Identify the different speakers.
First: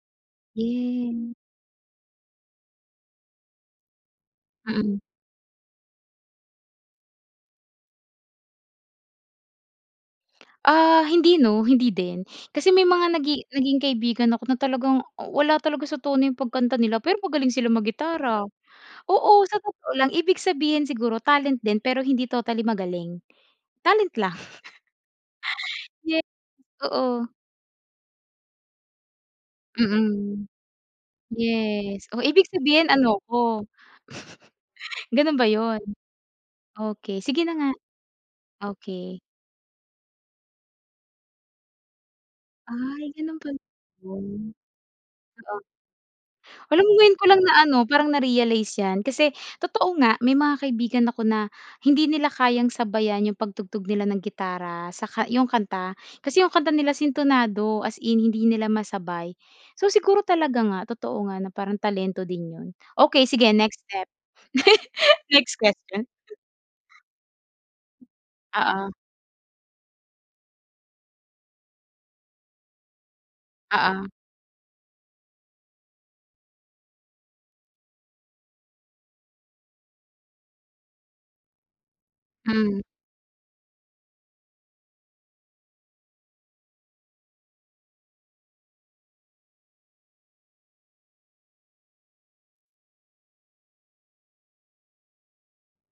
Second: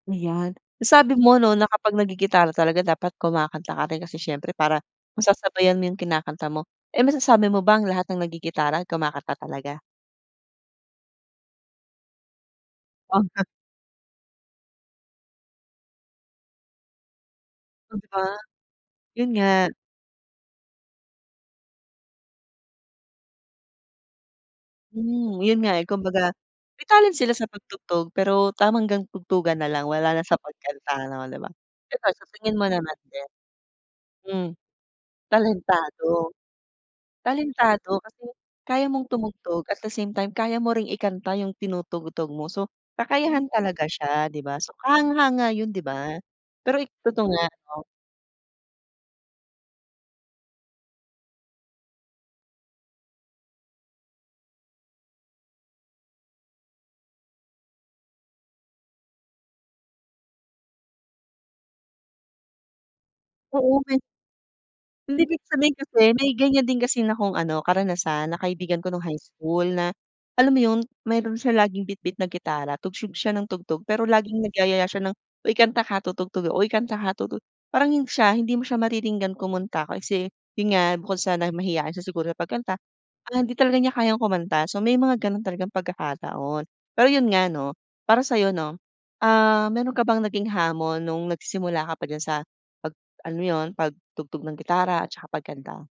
Speaker 1: Ayan, nasabi
Speaker 2: Yes.
Speaker 1: mo no na kapag nag-gigitara talaga dapat kumakanta ka rin kasi siyempre para
Speaker 2: Mm.
Speaker 1: masasabayan mo yung kinakanta mo. Eh, masasabi mo ba ang lahat ng nagitara kumakanta talaga?
Speaker 2: Ah, hindi no, hindi din kasi may mga
Speaker 1: Oh, hu
Speaker 2: nagi naging kaibigan ako na talagang uh wala talaga sa tono yung pagkanta nila. Pero magaling sila
Speaker 1: Di ba?
Speaker 2: mag-gitara.
Speaker 1: Yun
Speaker 2: Oo,
Speaker 1: nga.
Speaker 2: sa totoo lang ibig sabihin siguro talent din pero hindi totally magaling, talent lang.
Speaker 1: Hmm, yun nga eh,
Speaker 2: Ye
Speaker 1: kumbaga may talent
Speaker 2: totoo.
Speaker 1: sila sa pag-tugtog. Pero tama hanggang tugtugan nalang wala na sa
Speaker 2: Mm.
Speaker 1: pagkanta no, di ba? Pero
Speaker 2: Yes, oh,
Speaker 1: sa
Speaker 2: ibig
Speaker 1: tingin mo
Speaker 2: sabihin
Speaker 1: naman
Speaker 2: ano
Speaker 1: din
Speaker 2: ako.
Speaker 1: hmm
Speaker 2: Ganun ba yun?
Speaker 1: talentado
Speaker 2: Okey sige na nga,
Speaker 1: talentado kasi kaya mong
Speaker 2: okey.
Speaker 1: tumugtog, at the same time kaya mo ring ikanta yung tinutugtog mo so
Speaker 2: Ay, ganun
Speaker 1: kakayahan
Speaker 2: pala
Speaker 1: talaga siya, di
Speaker 2: yun,
Speaker 1: ba? So kahanga-hanga
Speaker 2: oh.
Speaker 1: yun di ba? Pero
Speaker 2: Alam
Speaker 1: i
Speaker 2: mo ngayon ko
Speaker 1: totoo
Speaker 2: lang
Speaker 1: nga
Speaker 2: na
Speaker 1: no.
Speaker 2: ano parang na-realize yan kasi totoo nga, may mga kaibigan ako na hindi nila kayang sabayan yung pag-tugtog nila ng gitara saka yung kanta, kasi yung kanta nila sintonado as in hindi nila masabay. So siguro talaga nga totoo nga na parang talento din yun, okey sige
Speaker 1: Oo
Speaker 2: next
Speaker 1: may
Speaker 2: step.
Speaker 1: hindi ibig
Speaker 2: Next
Speaker 1: sabihin kasi
Speaker 2: question.
Speaker 1: may ganyan din kasi na akong ano karanasan na kaibigan
Speaker 2: Oo.
Speaker 1: ko nung high school na alam mo yun, meron siya laging bitbit na gitara tugtog siya ng tugtog, pero
Speaker 2: Oo.
Speaker 1: laging nagyayaya siya ng uy, kanta ka tutugtog ako, uy kanta ka tutu parang hin siya hindi mo siya mariringgan kumunta kasi yun nga bukod sa na mahiyain siya siguro sa pagkanta
Speaker 2: Hmm.
Speaker 1: ah, hindi talaga niya kayang kumanta so may mga ganun talagang pagkakataon. Pero yun nga no, para sayo no, ah, meron ka bang naging hamon nung nagsisimula ka pa diyan sa pag alam mo yun pag-tugtog ng gitara at saka pagkanta?